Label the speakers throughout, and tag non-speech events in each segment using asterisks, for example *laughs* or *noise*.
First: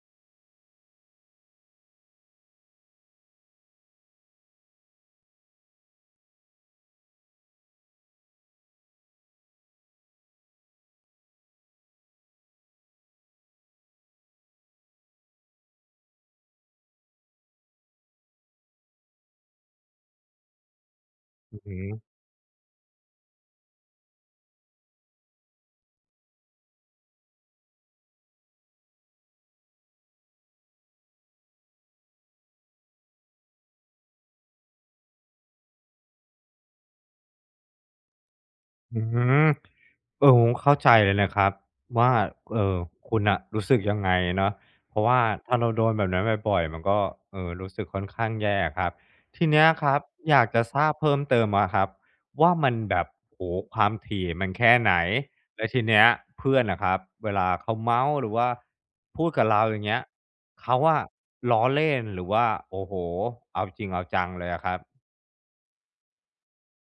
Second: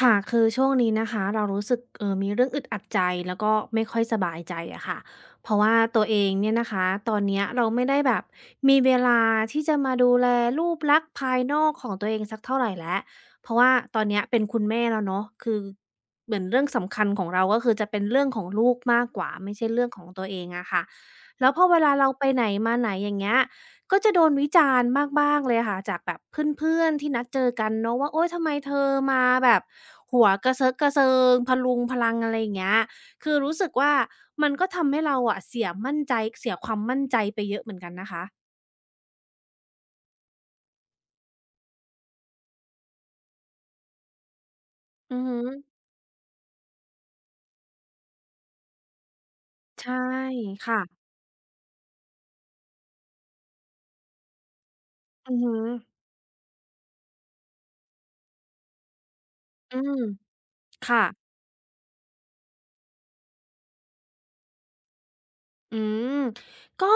Speaker 1: ค่ะคือช่วงนี้นะคะเรารู้สึกมีเรื่องอึดอัดใจแล้วก็ไม่ค่อยสบายใจอะค่ะเพราะว่าตัวเองเนี่ยนะคะตอนเนี้ยเราไม่ได้แบบมีเวลาที่จะมาดูแลรูปลักษณ์ภายนอกของตัวเองสักเท่าไรแล้วเพราะว่าตอนเนี้ยเป็นคุณแม่แล้วเนาะคือเหมือนเรื่องสำคัญของเราก็คือจะเป็นเรื่องของลูกมากกว่าไม่ใช่เรื่องของตัวเองอะค่ะแล้ว
Speaker 2: อื
Speaker 1: พอเวลาเรา
Speaker 2: ม
Speaker 1: ไปไหนมาไหนอย่างเงี้ยก็จะโดนวิจารณ์บ้างๆเลยค่ะจากแบบเพื่อนๆที่นัดเจอกันเนาะว่าโอ๊ยทำไมเธอมาแบบ หัวกระเซิรกกระเซิงพะรุงพะรังอะไรอย่างเงี้ยคือรู้สึกว่ามันก็ทำให้เราอะเสียมั่นใจเสียความมั่นใจไปเยอะเหมือนกันนะคะ
Speaker 2: อืมเออผมเข้าใจเลยนะครับว่าเอ่อคุณน่ะรู้สึกยังไงเนาะเพราะ
Speaker 1: อื
Speaker 2: ว่า
Speaker 1: อฮึ
Speaker 2: ถ้าเราโดนแบบนั้นบ่อยๆมันก็รู้สึกค่อนข้างแย่อะครับทีเนี้ยค
Speaker 1: ใช่
Speaker 2: รับอยากจะทราบ
Speaker 1: ค่ะ
Speaker 2: เพิ่มเติมอะครับว่ามันแบบโอ้โฮความถี่มันแค่ไหน
Speaker 1: อือฮึ
Speaker 2: แล้วทีเนี้ยเพื่อนอะครับเวลาเขาเมาท์หรือว่าพูดกับเราอ
Speaker 1: อื
Speaker 2: ย่างเงี้
Speaker 1: ม
Speaker 2: ยเขา
Speaker 1: ค่ะ
Speaker 2: อะล้อเล่นหรือว่าโอ้โฮเอาจริงเอาจังเลยอะครับ
Speaker 1: อืมก็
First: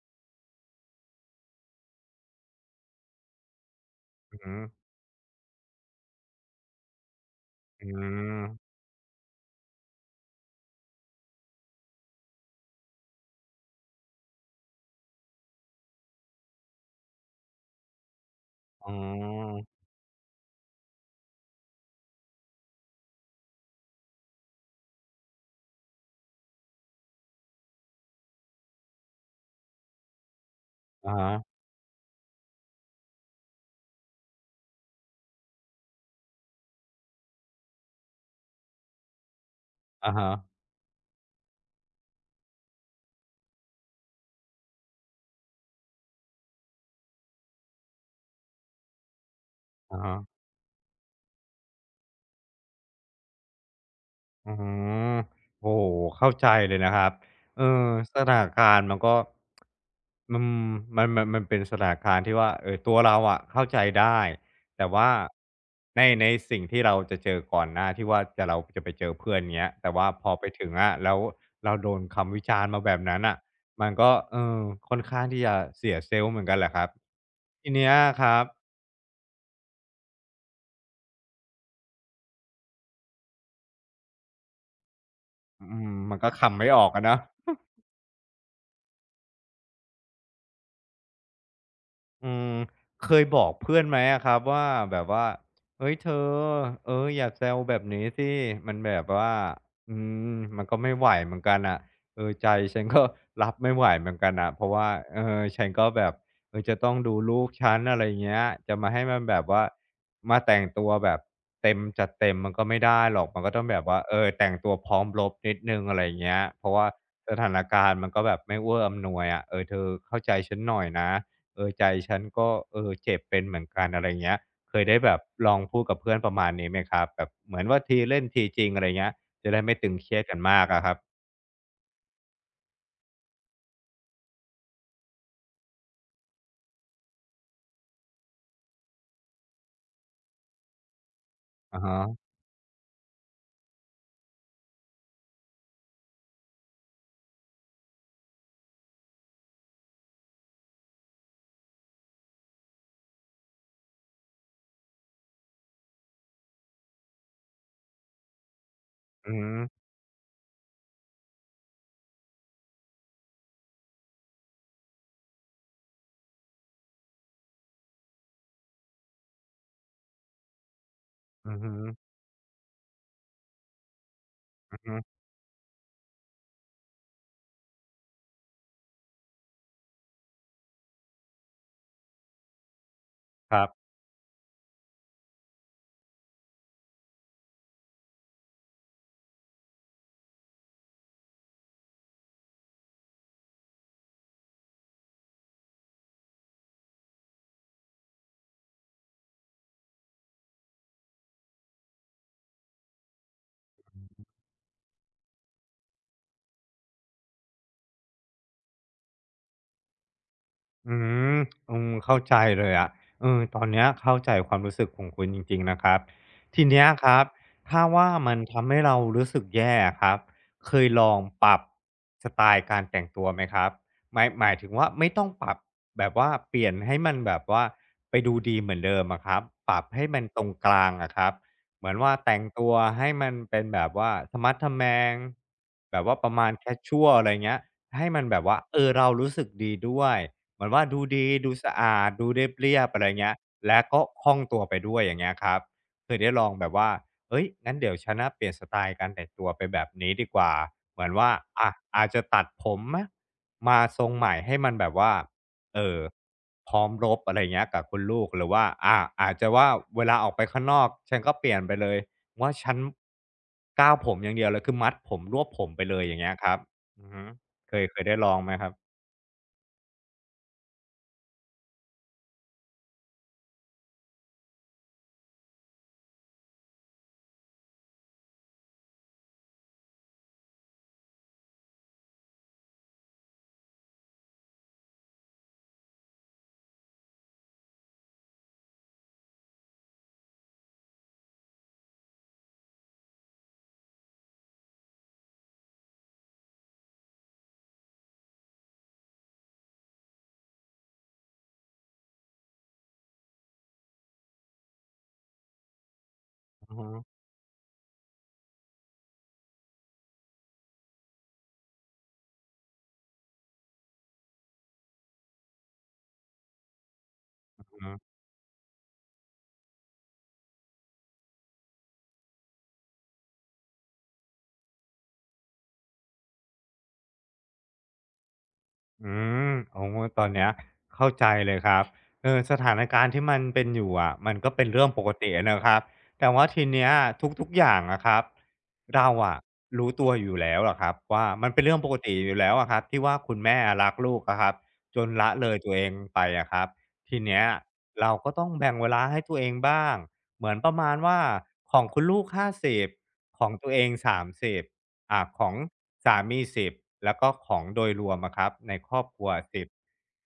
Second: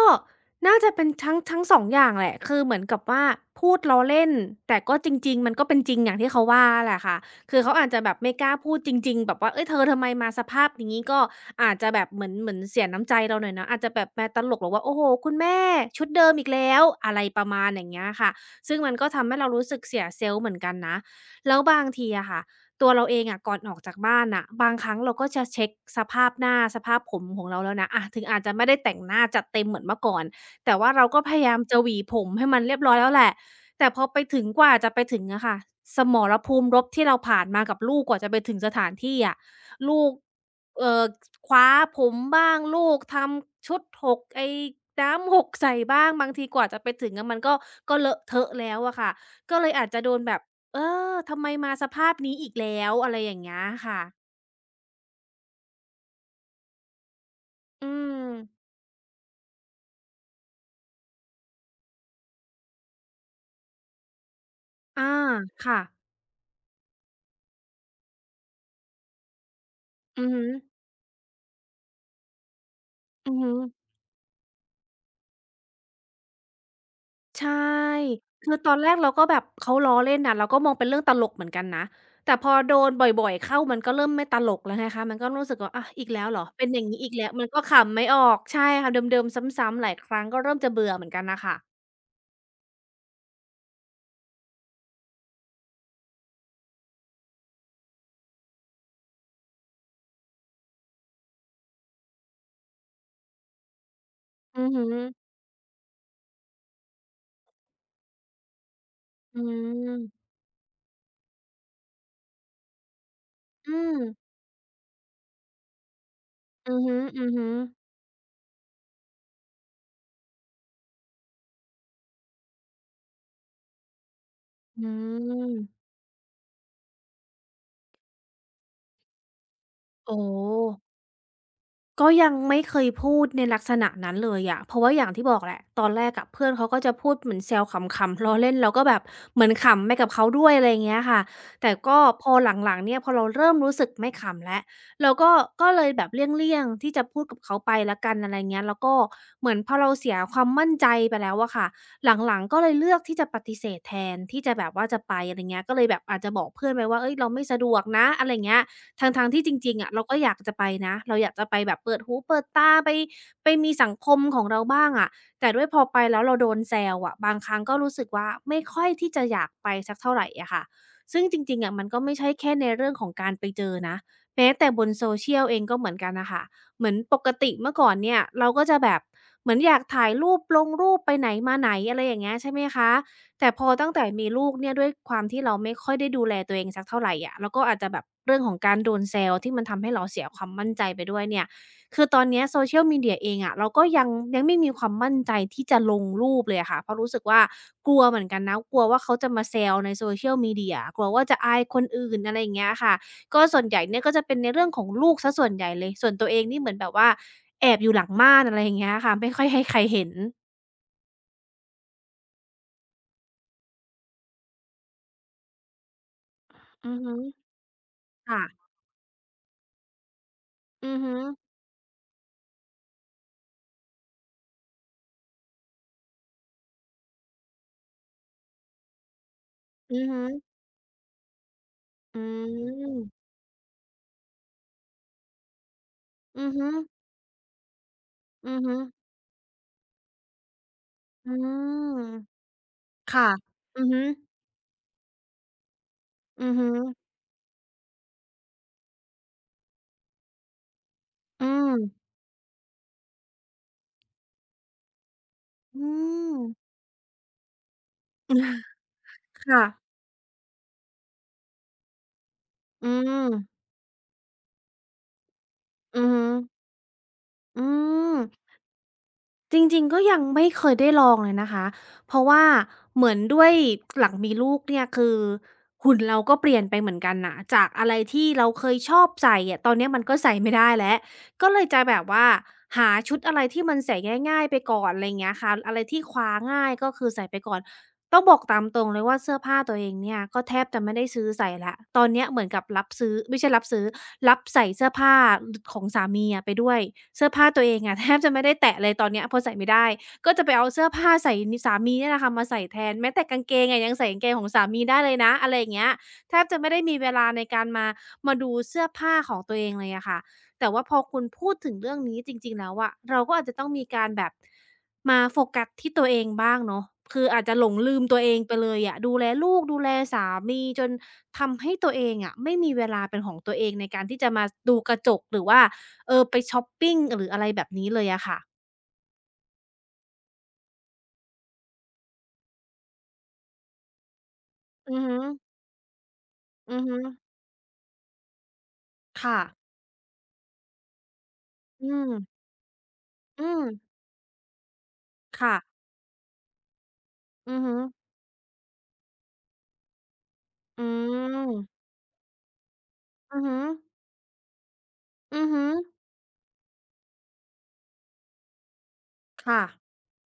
Speaker 1: น่าจะเป็นทั้ง2องอย่างแหละคือเหมือนกับว่าพูดล้อเล่น
Speaker 2: อือฮึ
Speaker 1: แต่ก็จริงๆมันก็เป็นจริงอย่างที่เขาว่าแหละค่ะคือเขา
Speaker 2: อื
Speaker 1: อาจจะแบบไม่
Speaker 2: ม
Speaker 1: กล้าพูดจริงๆแบบว่าเฮ้ยเธอทำไมมาสภาพอย่างงี้ก็อาจจะแบบเหมือนเสียน้ำใจเราหน่อยนะอาจจะแบบมาตลกบอกว่าโอ้โฮคุณแม่ชุดเดิมอีกแล้วอะไรประมาณอย่างเงี้ยค่ะซึ่ง
Speaker 2: อ๋
Speaker 1: มันก็ทำให้เรา
Speaker 2: อ
Speaker 1: รู้สึกเสียเซลส์เหมือนกันนะแล้วบางทีอะค่ะ ตัวเราเองอะก่อนออกจากบ้านอะบางครั้งเราก็จะเช็คสภาพหน้าสภาพผมของเราแล้วนะอะถึงอาจจะไม่ได้แต่งหน้าจัดเต็มเหมือนเมื่อก่อนแต่ว่าเรา
Speaker 2: อะ
Speaker 1: ก็
Speaker 2: ฮะ
Speaker 1: พยายามจะหวีผมให้มันเรียบร้อยแล้วแหละแต่พอไปถึงกว่าจะไปถึงอะค่ะสมรภูมิรบที่เราผ่านมากับลูกกว่าจะไปถึงสถานที่อะลูก
Speaker 2: อะฮะ
Speaker 1: เอ่อคว้าผมบ้างลูกทำชุดหกไอ้น้ำหกใส่บ้างบางทีกว่าจะไปถึงอะมันก็เลอะเทอะแล้วอะค่ะก็เลยอาจ
Speaker 2: อะ
Speaker 1: จะโด
Speaker 2: ฮะ
Speaker 1: นแบบ เออ ทำไมมาสภาพนี้อีกแล้วอะไรอย่างเงี้ยค่ะ
Speaker 2: อืมโอ้โฮเข้าใจเลยนะครับเออ
Speaker 1: อื
Speaker 2: สถา
Speaker 1: ม
Speaker 2: นการณ์มันก็อืมมันเป็นสถานการณ์ที่ว่าตัวเราอะเข้าใจได้แต่
Speaker 1: อา
Speaker 2: ว่า
Speaker 1: ค่ะ
Speaker 2: ในสิ่งที่เราจะเจอก่อนหน้าที่ว่าเราจะไปเจอเพื่อนเงี้ยแต่ว่าพ
Speaker 1: อือ
Speaker 2: อ
Speaker 1: ฮึ
Speaker 2: ไปถึงอะแล้วเราโดนคำวิจารณ์มาแบบนั้น
Speaker 1: อื
Speaker 2: น่ะ
Speaker 1: อฮึ
Speaker 2: มันก็เออค่อนข้างที่จะเสียเซลล์เหมือนกันแหละครับ
Speaker 1: ใช่
Speaker 2: ทีเนี้ยครับ
Speaker 1: คือตอนแรกเราก็แบบเขาล้อเล่นน่ะเราก็มองเป็นเรื่องตลกเหมือนกันนะแต่พอโดนบ่อยๆเข้ามันก็เริ่มไม่ตลกแล้วไงคะมันก็รู้สึก
Speaker 2: อื
Speaker 1: ว่าอะ
Speaker 2: ม
Speaker 1: อีก
Speaker 2: มัน
Speaker 1: แล้ว
Speaker 2: ก็
Speaker 1: เหรอ
Speaker 2: ขำ
Speaker 1: เป็
Speaker 2: ไม่
Speaker 1: น
Speaker 2: อ
Speaker 1: อย่า
Speaker 2: อ
Speaker 1: ง
Speaker 2: ก
Speaker 1: งี้
Speaker 2: อะ
Speaker 1: อีก
Speaker 2: เนาะ
Speaker 1: แล้วมันก็ขำไม่ออกใช่ค่ะเดิมๆซ้ำๆหลายครั้งก็เริ่มจะเบื่อเหมือนกันน่ะค่ะ
Speaker 2: อืมเคยบอกเพื่อนไหมอะครับว่าแบบว่าเฮ้ยเธอเอออย่าแซวแบบนี้สิมันแบบว่าอืมมันก็ไม่ไหวเหมือนกันน่ะเออใจฉันก็รับไม่ไหวเหมือนกันน่ะเพ
Speaker 1: อื
Speaker 2: ราะ
Speaker 1: อฮึ
Speaker 2: ว่าเออฉันก็แบบเออจะต้องดูลูกฉันอะไรเงี้ยจะมาให้มันแบ
Speaker 1: อื
Speaker 2: บว่า
Speaker 1: ม
Speaker 2: มาแต่งตัวแบบเต็มจัดเต็มมันก็ไม่ได้หรอกมันก็ต้อง
Speaker 1: อื
Speaker 2: แบบว่า
Speaker 1: ม
Speaker 2: เออแต่งตัวพร้อมรบนิดหนึ่งอะไรเงี้ยเพราะ
Speaker 1: อือ
Speaker 2: ว่า
Speaker 1: ฮ
Speaker 2: ส
Speaker 1: ึ
Speaker 2: ถา
Speaker 1: ๆ
Speaker 2: นการณ์มันก็แบบไม่เอื้ออำนวยอะเออเธอเข้าใจฉันหน่อยนะ เออใจฉันก็เออเจ็บเป็นเหมือนกันอะไรเงี้ยเค
Speaker 1: อื
Speaker 2: ยได้แบบลองพูด
Speaker 1: ม
Speaker 2: กับเพื่อนประมาณนี้ไหมครับแบบเหมือนว่าทีเล่นทีจริงอะไรเงี้ยจะได้ไม่ตึงเครี
Speaker 1: โอ้
Speaker 2: ยด
Speaker 1: โ
Speaker 2: กันมากอะครั
Speaker 1: ฮ
Speaker 2: บ
Speaker 1: ก็ยังไม่เคยพูดในลักษณะนั้นเลยอะเพราะว่าอย่างที่บอกแหละตอนแรกอะเพื่อนเขาก็จะพูดเหมือนแซวขำๆล้อเล่นเราก็แบบเหมือนขำไปกับเขาด้วยอะไรอย่างเงี้ยค่ะแต่
Speaker 2: อะฮะ
Speaker 1: ก็พอหลังๆเนี่ยพอเราเริ่มรู้สึกไม่ขำแล้วเราก็ก็เลยแบบเลี่ยงๆ ที่จะพูดกับเขาไปแล้วกันอะไรเงี้ยแล้วก็เหมือนพอเราเสียความมั่นใจไปแล้วอะค่ะหลังๆ ก็เลยเลือกที่จะปฏิเสธแทนที่จะแบบว่าจะไปอะไรเงี้ยก็เลยแบบอาจจะบอกเพื่อนไปว่าเฮ้ยเราไม่สะดวกนะอะไรเงี้ย ทั้ง
Speaker 2: อื
Speaker 1: ๆที่จ
Speaker 2: ม
Speaker 1: ริงๆอะเราก็อยากจะไปนะเราอยากจะไปแบบเปิดหูเปิดตาไปไปมีสังคมของเราบ้างอะแต่ด้วยพอไปแล้วเราโดนแซวอะบางครั้งก็รู้สึกว่าไม่ค่อยที่จะอยากไปสักเท่าไรอะค่ะซึ่งจ
Speaker 2: อ
Speaker 1: ริงๆ
Speaker 2: หื
Speaker 1: อะมันก็
Speaker 2: ม
Speaker 1: ไม่ใช่แค่ในเรื่องของการไปเจอนะแม้แต่
Speaker 2: ออืม
Speaker 1: บ
Speaker 2: อ
Speaker 1: น
Speaker 2: หืม
Speaker 1: social เองก็เหมือนกันน่ะค่ะเหมือนปกติเมื่อก่อนเนี่ยเราก็จะแบบเหมือนอยากถ่ายรูปลงรูปไปไหนมาไหนอะไรอย่างเงี้ยใช่ไหมคะ แต่
Speaker 2: ค
Speaker 1: พ
Speaker 2: รั
Speaker 1: อ
Speaker 2: บ
Speaker 1: ตั้งแต่มีลูกเนี่ยด้วยความที่เราไม่ค่อยได้ดูแลตัวเองสักเท่าไรอะแล้วก็อาจจะแบบเรื่องของการโดนแซวที่มันทำให้เราเสียความมั่นใจไปด้วยเนี่ยคือตอนเนี้ย Social Media เองอะเราก็ยังไม่มีความมั่นใจที่จะลงรูปเลยอะค่ะเพราะรู้สึกว่ากลัวเหมือนกันนะกลัวว่าเขาจะมาแซวใน Social Media กลัวว่าจะอายคนอื่นอะไรอย่างเงี้ยค่ะก็ส่วนใหญ่เนี่ยก็จะเป็นในเรื่องของลูกเสียส่วนใหญ่เลยส่วนตัวเองนี่เหมือนแบบว่าแอบอยู่หลังม่านอะไรอย่างเงี้ยค่ะไม่ค่อยให้ใครเห็น
Speaker 2: อืมเข้าใจเลยอะเออตอนเนี้ยเข้าใจความรู้สึกของคุณจริงๆนะครับทีเนี้ย
Speaker 1: อือ
Speaker 2: ค
Speaker 1: ฮึ
Speaker 2: รับถ้าว่ามัน
Speaker 1: ค่ะ
Speaker 2: ทำให้เรารู้สึกแย่ครับเคย
Speaker 1: อือ
Speaker 2: ลอ
Speaker 1: ฮึ
Speaker 2: งปรับสไตล์การแต่งตัวไหมครับหมายถึงว่าไม่ต้องปรับแบบว่าเปลี่ยนให้มันแบบว่าไปดูดีเหมือนเดิมอะครับปรับ
Speaker 1: อื
Speaker 2: ให้
Speaker 1: อฮึ
Speaker 2: มันตรงกลางอะครับเหมือนว่า
Speaker 1: อื
Speaker 2: แต่งตัวให้
Speaker 1: ม
Speaker 2: มันเป็นแบบว่าทมัดทแมงแบบว่าประมา
Speaker 1: อือ
Speaker 2: ณแค
Speaker 1: ฮึ
Speaker 2: ชชวลอะไรเงี้ยให้มันแบบ
Speaker 1: อื
Speaker 2: ว่า
Speaker 1: อฮึ
Speaker 2: เออเรารู้สึกดีด้วย เหมือนว่าดูดี
Speaker 1: อืม
Speaker 2: ดูสะอาดดูเรียบอะไร
Speaker 1: ค่ะ
Speaker 2: เงี้ยและ
Speaker 1: อือฮึ
Speaker 2: ก็คล่องตัวไปด้วยอย่างเงี้ยครับเคยได้ล
Speaker 1: อื
Speaker 2: อง
Speaker 1: อ
Speaker 2: แบ
Speaker 1: ฮึ
Speaker 2: บว่าเฮ้ยงั้นเดี๋ยวฉันน่ะเปลี่ยนสไตล์การแต่งตัวไปแบบนี้ดีกว่าเหมือนว่า
Speaker 1: อื
Speaker 2: อะ
Speaker 1: ม
Speaker 2: อาจจะตัดผมไหมมาทรงใหม่ให้มันแบบว่า
Speaker 1: อื
Speaker 2: เอ่อ
Speaker 1: ม
Speaker 2: พร้อมรบอะไรเงี้ยกับคุณลูกหรือว่าอาอาจ
Speaker 1: *laughs*
Speaker 2: จะ
Speaker 1: ค่ะ
Speaker 2: ว่าเวลาออกไปข้างนอกฉันก็เปลี่ยนไปเลยว่าฉัน
Speaker 1: อืม
Speaker 2: ก้าวผมอย่างเดียวเลยคือมัดผมรวบผมไปเลย
Speaker 1: อือ
Speaker 2: อย่าง
Speaker 1: ฮึ
Speaker 2: เงี้ยครับอือฮึ
Speaker 1: อื
Speaker 2: เคยได้
Speaker 1: ม
Speaker 2: ลองไหมครับ
Speaker 1: จริงๆก็ยังไม่เคยได้ลองเลยนะคะเพราะว่าเหมือนด้วยหลังมีลูกเนี่ยคือหุ่นเราก็เปลี่ยนไปเหมือนกันน่ะจากอะไรที่เราเคยชอบใส่อะตอนเนี้ยมันก็ใส่ไม่ได้แล้วก็เลยจะแบบว่าหาชุดอะไรที่มันใส่ง่ายๆไปก่อนอะไรอย่างเงี้ยค่ะอะไรที่คว้าง่ายก็คือใส่ไปก่อน ต้องบอกตามตรงเลยว่าเสื้อผ้าตัวเองเนี่ยก็แทบจะไม่ได้ซื้อใส่แล้วตอนเนี้ยเหมือนกับรับซื้อไม่ใช่รับซื้อรับใส่เสื้อผ้าดของสามีอะไปด้วยเสื้อผ้าตัวเองอะแทบจะไม่ได้แตะเลยตอนเนี้ยเพราะใส่ไม่ได้ก็จะไปเอาเสื้อผ้าใส่นิสามีเนี่ยแหละค่ะมาใส่แทนแม้แต่กางเกงอะยังใส่กางเกงของสามีได้เลยนะอะไรอย่างเงี้ยแทบจะไม่
Speaker 2: อือ
Speaker 1: ได้
Speaker 2: ฮึ
Speaker 1: มีเวลาในการมาดูเสื้อผ้าของตัวเองเลยอะค่ะแต่ว่าพอคุณพูดถึงเรื่องนี้จริงๆแล้วอะเราก็อาจจะต้องมีการแบบ มาโฟกัสที่ตัวเองบ้างเนาะคืออาจจะ
Speaker 2: อ
Speaker 1: หลง
Speaker 2: ือ
Speaker 1: ลืมตัวเองไปเลยอะดูแลลูกดูแลสามีจนทำให้ตัวเองอะไม่มีเวลาเป็นของตัวเองในการที่จะมาดูกระจกหรือว่าไปชอปปิงหรืออะไรแบบนี้เลยอะค่ะ
Speaker 2: อืมโอ้ตอนเนี้ยเข้าใจเลยครับเออสถานการณ์ที่มันเป็นอยู่อะมันก็เป็นเรื่อง
Speaker 1: อื
Speaker 2: ป
Speaker 1: อ
Speaker 2: ก
Speaker 1: ฮึ
Speaker 2: ตินะครับแต่ว่าที
Speaker 1: อือ
Speaker 2: เนี้ย
Speaker 1: ฮึ
Speaker 2: ทุกๆอย่างนะครับเราอ่ะ
Speaker 1: ค่ะ
Speaker 2: รู้ตัวอยู่แล้วอะครับว่ามันเป็นเรื่อง
Speaker 1: อื
Speaker 2: ปก
Speaker 1: ม
Speaker 2: ติอยู่แล้วอะครับที่ว่าคุณ
Speaker 1: อื
Speaker 2: แม่
Speaker 1: ม
Speaker 2: รักลูกอะครับจนละเล
Speaker 1: ค่ะ
Speaker 2: ยตัวเองไปอะครับทีเนี้ย
Speaker 1: อือฮึ
Speaker 2: เราก็ต้องแบ่งเวลาให้ตัวเองบ้างเหมือนประ
Speaker 1: อื
Speaker 2: มาณว่าของ
Speaker 1: ม
Speaker 2: คุณลูก50
Speaker 1: อื
Speaker 2: ข
Speaker 1: อ
Speaker 2: อง
Speaker 1: ฮึ
Speaker 2: ตัวเอง30 อ่าข
Speaker 1: อือ
Speaker 2: อง
Speaker 1: ฮึ
Speaker 2: สามี10แล้วก็ของโดยรวมอะครับในครอบครัว
Speaker 1: ค่ะ
Speaker 2: 10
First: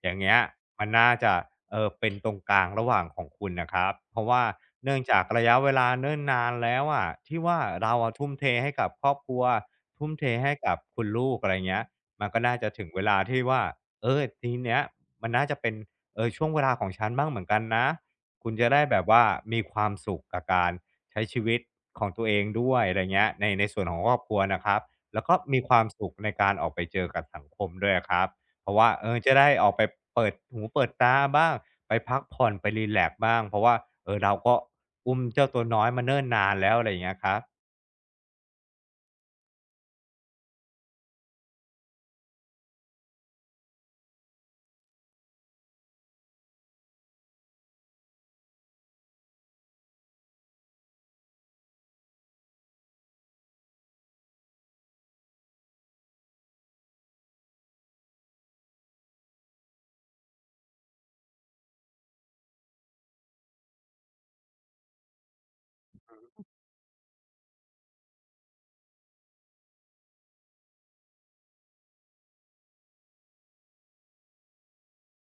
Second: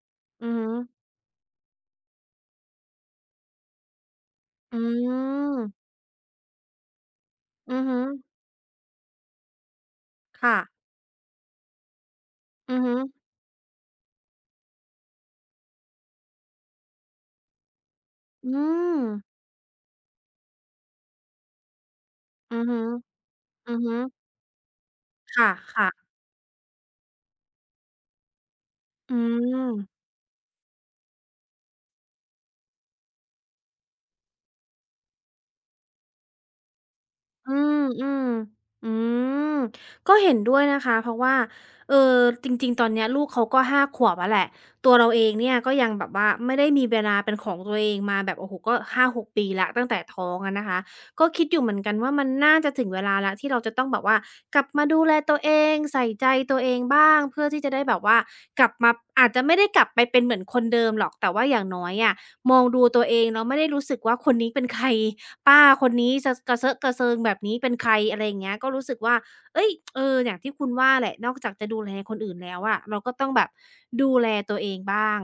Speaker 2: อย่างเงี้ย
Speaker 1: อือฮึ
Speaker 2: มันน่าจะเออเป็นตรงกลางระหว่างของคุณนะครับเพราะว่า
Speaker 1: อื
Speaker 2: เนื่องจากระยะเวลา
Speaker 1: ม
Speaker 2: เนิ่นนานแล้วอะที่ว่า
Speaker 1: อือ
Speaker 2: เรา
Speaker 1: ฮึ
Speaker 2: อะทุ่มเทให้กับครอบครัวทุ่มเทให้
Speaker 1: ค่ะ
Speaker 2: กับคุณลูกอะไรเงี้ยมันก็น่าจะ
Speaker 1: อือ
Speaker 2: ถึง
Speaker 1: ฮึ
Speaker 2: เวลาที่ว่าเออทีเนี้ยมันน่าจะเป็นเออช่วงเวลาของฉันบ้างเหมือนกันนะคุณ
Speaker 1: อื
Speaker 2: จะได้แบ
Speaker 1: ม
Speaker 2: บว่ามีความสุขกับการ ใช้ชีวิตของตัวเอง
Speaker 1: อือ
Speaker 2: ด้ว
Speaker 1: ฮึ
Speaker 2: ยอะไรเงี้ยใน
Speaker 1: อือ
Speaker 2: ส่วน
Speaker 1: ฮึ
Speaker 2: ของครอบครัวนะครับแล้วก็
Speaker 1: ค
Speaker 2: มีความ
Speaker 1: ่ะ
Speaker 2: สุ
Speaker 1: ๆ
Speaker 2: ขในการออกไปเจอกับสังคมด้วยครับเพราะว่าเอ
Speaker 1: อื
Speaker 2: อจะได้ออ
Speaker 1: ม
Speaker 2: กไปเปิดหูเปิดตาบ้างไปพักผ่อนไปรีแลกซ์บ้างเพราะว่าเออเราก็อุ้มเจ้าตัวน้อยมาเนิ่นนานแล้วอะไรอย่างเงี้ยครับ
Speaker 1: อืมอืมอืมก็เห็นด้วยนะคะเพราะว่าจริงๆตอนเนี้ยลูกเขาก็ห้าขวบแล้วแหละตัวเราเองเนี่ยก็ยังแบบว่าไม่ได้มีเวลาเป็นของตัวเองมาแบบโอ้โฮก็5-6ปีแล้วตั้งแต่ท้องอะนะคะก็คิดอยู่เหมือนกันว่ามันน่าจะถึงเวลาแล้วที่เราจะต้องแบบว่ากลับมาดูแลตัวเองใส่ใจตัวเองบ้างเพื่อที่จะได้แบบว่ากลับมาอาจจะไม่ได้กลับไปเป็นเหมือนคนเดิมหรอกแต่ว่าอย่างน้อยอะ มองดูตัวเองแล้วไม่ได้รู้สึกว่าคนนี้เป็นใครป้าคนนี้จะกระเซอะกระเซิงแบบนี้เป็นใครอะไรอย่างเงี้ยก็รู้สึกว่าเฮ้ยอย่างที่คุณว่าแหละนอกจากจะดูแลคนอื่นแล้วอะเราก็ต้องแบบดูแลตัวเองบ้าง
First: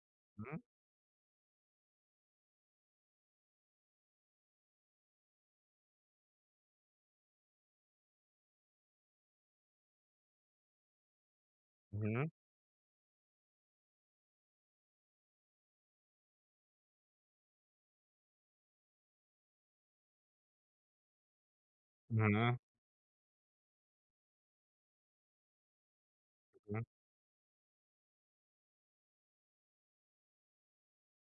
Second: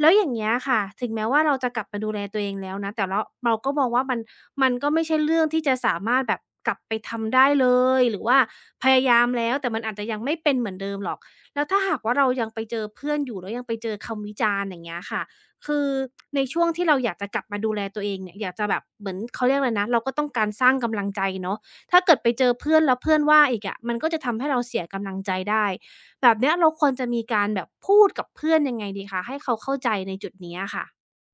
Speaker 1: แล้วอย่าง
Speaker 2: อื
Speaker 1: เงี้
Speaker 2: อ
Speaker 1: ยค่ะถึงแม้ว่าเราจะกลับมาดูแลตัวเองแล้วนะแต่เราก็มองว่ามันก็ไม่ใช่เรื่องที่จะสามารถแบบกลับไปทำได้เลยหรือว่าพยายามแล้วแต่มันอาจจะยังไม่เป็นเหมือนเดิมหรอกแล้วถ้า
Speaker 2: อื
Speaker 1: หากว่า
Speaker 2: ม
Speaker 1: เรายังไปเจอเพื่อนอยู่แล้วยังไปเจอคำวิจารณ์อย่างเงี้ยค่ะ คือในช่วงที่เราอยากจะกลับมาดูแลตัวเองเนี่ยอยากจะแบบเหมือนเขาเรียกอะไรนะเราก็ต้องการสร้างกำลังใจเนาะถ้า
Speaker 2: อื
Speaker 1: เกิดไปเจอ
Speaker 2: ม
Speaker 1: เพื่อนแล้วเพื่อนว่าอีกอะมันก็จะทำให้เราเสียกำลังใจได้แบบเนี้ยเราควรจะมีการแบบพูดกับเพื่อนยังไงดีคะให้เขาเข้าใจในจุดนี้อะค่ะ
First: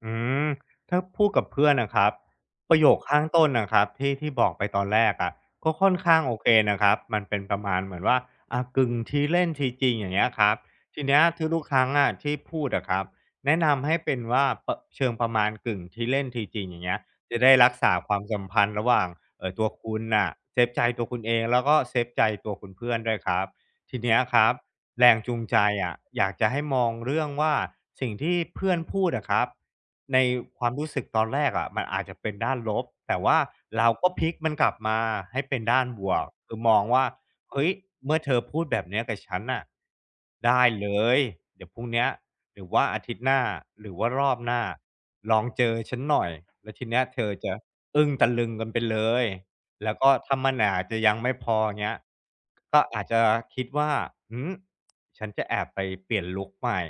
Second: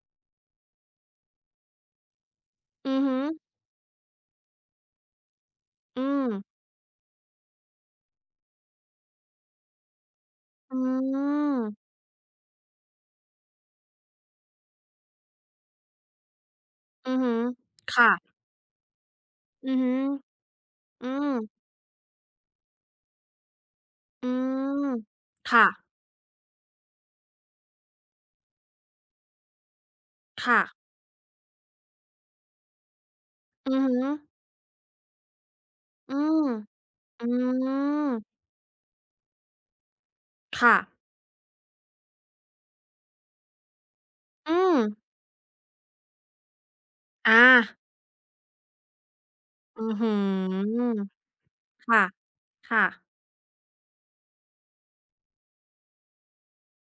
Speaker 2: อืมถ้าพูดกับเพื่อนนะครับประโย
Speaker 1: อื
Speaker 2: ค
Speaker 1: อฮึ
Speaker 2: ข้างต้นนะครับที่บอกไปตอนแรกอะก็ค่อน
Speaker 1: อื
Speaker 2: ข้าง
Speaker 1: ม
Speaker 2: โอเคนะครับมันเป็นประมาณเหมือนว่าอะกึ่งทีเล่นทีจริงอย่างเงี้ยครับ
Speaker 1: อื
Speaker 2: ทีเนี้ยทุกครั้ง
Speaker 1: ม
Speaker 2: อะที่พูดอะครับแนะนำให้เป็นว่าเชิงประมาณกึ่งทีเล่นทีจริงอย่างเงี้ย
Speaker 1: อือฮึ
Speaker 2: จะได้รักษาค
Speaker 1: ค่ะ
Speaker 2: วามสัมพันธ์ระหว่างเออตัว
Speaker 1: อือฮึ
Speaker 2: คุณน่ะเซฟใจตัว
Speaker 1: อื
Speaker 2: คุณเอ
Speaker 1: ม
Speaker 2: งแล้วก็เซฟใจตัวคุณเพื่อนด้วยครับทีเนี้ย
Speaker 1: อื
Speaker 2: ครับ
Speaker 1: ม
Speaker 2: แรงจูงใจ
Speaker 1: ค่ะ
Speaker 2: อะอยากจะให้มองเรื่องว่าสิ่งที่เพื่อนพูดอะครับ ในค
Speaker 1: ค่ะ
Speaker 2: วามรู้สึกตอนแรกอะมันอาจจะเป็นด้านลบแต่ว่า
Speaker 1: อือ
Speaker 2: เรา
Speaker 1: ฮึ
Speaker 2: ก็พลิกมันกลับมาให้เป็นด้านบ
Speaker 1: อื
Speaker 2: วก
Speaker 1: ม
Speaker 2: คือมองว่า
Speaker 1: อื
Speaker 2: เฮ้ยเมื่อเธอ
Speaker 1: ม
Speaker 2: พูดแบบเนี้ยกับฉันน่ะได้
Speaker 1: ค่ะ
Speaker 2: เลยเดี๋ยวพรุ่งเนี้ยหรือว่าอาทิตย์หน้าหรือว่ารอบห
Speaker 1: อื
Speaker 2: น้า
Speaker 1: ม
Speaker 2: ลองเจอฉันหน่อยแล้วทีเนี้ยเธอ
Speaker 1: อา
Speaker 2: จะอึ้งตะลึงกันไปเลย
Speaker 1: อื้
Speaker 2: แล้
Speaker 1: อ
Speaker 2: วก็
Speaker 1: ฮื
Speaker 2: ถ้ามันอาจจะ
Speaker 1: อ
Speaker 2: ยังไม่พอเงี้ย
Speaker 1: ค่ะ
Speaker 2: ก็
Speaker 1: ค่ะ
Speaker 2: อาจจะคิดว่าหืมฉันจะแอบไปเปลี่ยนลุกใหม่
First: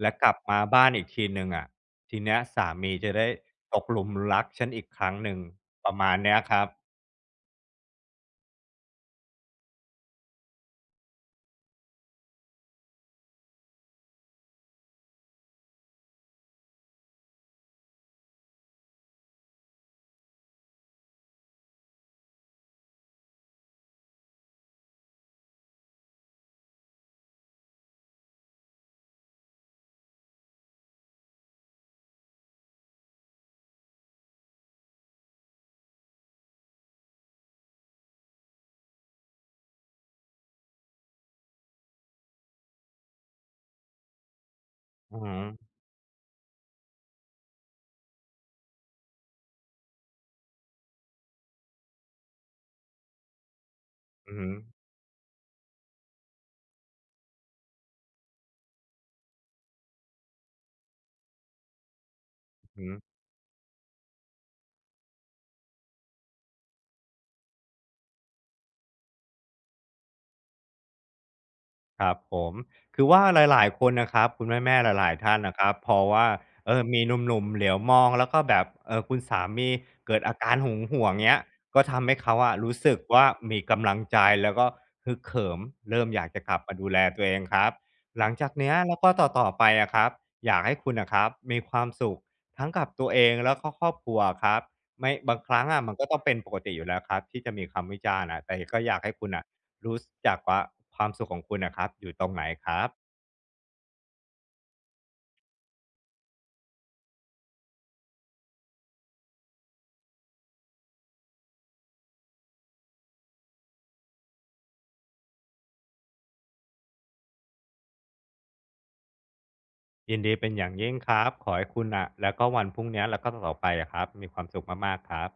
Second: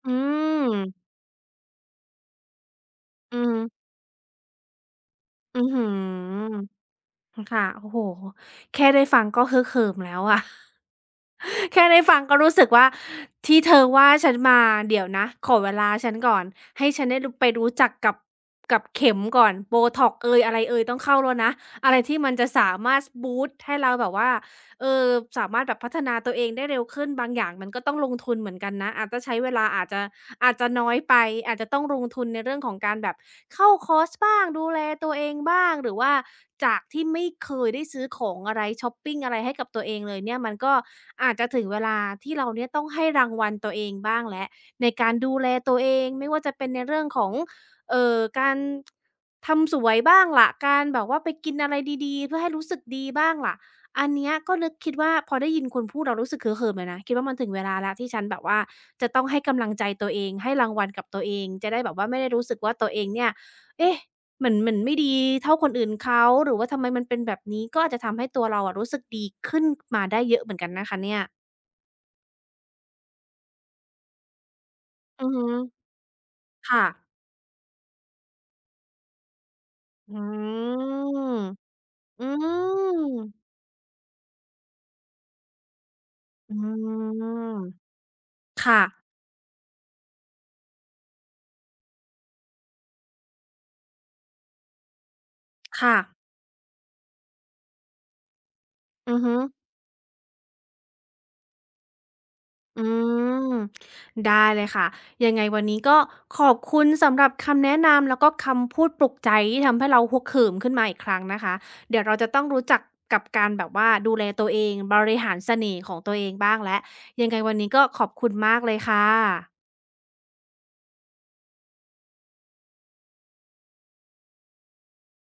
Speaker 2: แล้
Speaker 1: อื
Speaker 2: วกลับมาบ้านอีก
Speaker 1: ม
Speaker 2: ทีหนึ่งอะ ทีเนี้ยสามีจะได้
Speaker 1: อืม
Speaker 2: ตกหลุมรักฉันอีกครั้งหนึ่ง
Speaker 1: อื้อฮื
Speaker 2: ป
Speaker 1: อ
Speaker 2: ระมาณเนี้ยครับ
Speaker 1: ค่ะโอ้โฮแค่ได้ฟังก็ฮึกเหิมแล้วอะ *laughs* แค่ได้ฟังก็รู้สึกว่าที่เธอว่าฉันมาเดี๋ยวนะขอเวลาฉันก่อนให้ฉันได้รู้ไปรู้จักกับเข็มก่อนโบท็อกซ์เอยอะไรเอยต้องเข้าแล้วนะอะไรที่มันจะสามารถบูสต์ให้เราแบบว่าเออสามารถแบบพัฒนาตัวเองได้เร็วขึ้นบางอย่างมันก็ต้องลงทุนเหมือนกันนะอาจจะใช้เวลาอาจจะ อาจจะน้อยไปอาจจะต้องลงทุนในเรื่องของการแบบเข้าคอร์สบ้างดูแลตัวเองบ้างหรือว่าจากที่ไม่เคยได้ซื้อของอะไรชอปปิงอะไรให้กับตัวเองเลยเนี่ยมันก็อาจจะถึงเวลาที่เราเนี่ยต้องให้รางวัลตัวเองบ้างแล้วในการ
Speaker 2: อือฮึ
Speaker 1: ดูแลตัวเองไม่ว่าจะเป็นในเรื่องของการทำสวยบ้างล่ะการแบบว่าไปกินอะไรดีๆเพื่อให้รู้สึกดีบ้างล่ะ อันเนี้
Speaker 2: อื
Speaker 1: ย
Speaker 2: อฮึ
Speaker 1: ก็นึกคิดว่าพอได้ยินคุณพูดเรารู้สึกฮึกเหิมเลยนะคิดว่ามันถึงเวลาแล้วที่ฉันแบบว่าจะต้องให้กำลังใจตัวเองให้รางวัลกับตัวเองจะได้แบบว่าไม่ได้รู้สึกว่า
Speaker 2: อือ
Speaker 1: ตัว
Speaker 2: ฮึ
Speaker 1: เองเนี่ยเอ๊ะเหมือนไม่ดีเท่าคนอื่นเขาหรือว่าทำไมมันเป็นแบบนี้ก็อาจจะทำให้ตัวเราอะรู้สึกดีขึ้นมาได้เยอะเหมือนกันนะคะเนี่ย
Speaker 2: ครับผมคือว่าหลายๆคนนะครับคุณแม่ๆหลายๆ
Speaker 1: อือ
Speaker 2: ท่าน
Speaker 1: ฮึ
Speaker 2: นะครับพอว่าเออ
Speaker 1: ค่ะ
Speaker 2: มีหนุ่มๆเหลียวมองแล้วก็แบบคุณสามี
Speaker 1: อื
Speaker 2: เกิดอาการหึงหวงเงี้ย
Speaker 1: ม
Speaker 2: ก็ทำให้
Speaker 1: อื
Speaker 2: เขาอะรู้สึกว่า
Speaker 1: ม
Speaker 2: มีกำลังใจแล้วก็ฮึกเหิมเริ่มอยากจะก
Speaker 1: อื
Speaker 2: ลับมาดูแลตั
Speaker 1: ม
Speaker 2: วเองครับหลังจากเนี้ย
Speaker 1: ค่ะ
Speaker 2: แล้วก็ต่อๆไปอะครับอยากให้คุณน่ะครับมีความสุขทั้งกับตัวเองแล้วก็ครอบครัวอะครับไม่บางครั้งอะมัน
Speaker 1: ค่ะ
Speaker 2: ก็ต้องเป็นปกติอยู่แล้วครับที่จะมีคำวิจารณ์อะแต่ก็อยากให้
Speaker 1: อือ
Speaker 2: คุณ
Speaker 1: ฮึ
Speaker 2: น่ะ รู้จักว่าความสุขของคุณนะครับอยู่ตรงไหนค
Speaker 1: อื
Speaker 2: รับ
Speaker 1: มได้เลยค่ะยังไงวันนี้ก็ขอบคุณสำหรับคำแนะนำแล้วก็คำพูดปลุกใจที่ทำให้เราฮึกเหิมขึ้นมาอีกครั้งนะคะเดี๋ยวเราจะต้องรู้จักกับการแบบว่าดูแลตัวเองบริหารเสน่ห์ของตัวเองบ้างแล้วยังไงวันนี้ก็ขอบคุณมากเลยค่ะ
Speaker 2: ยินดีเป็นอย่างยิ่งครับขอให้คุณนะแล้วก็วันพรุ่งนี้แล้วก็ต่อๆไปอะครับมีความสุขมากๆครับ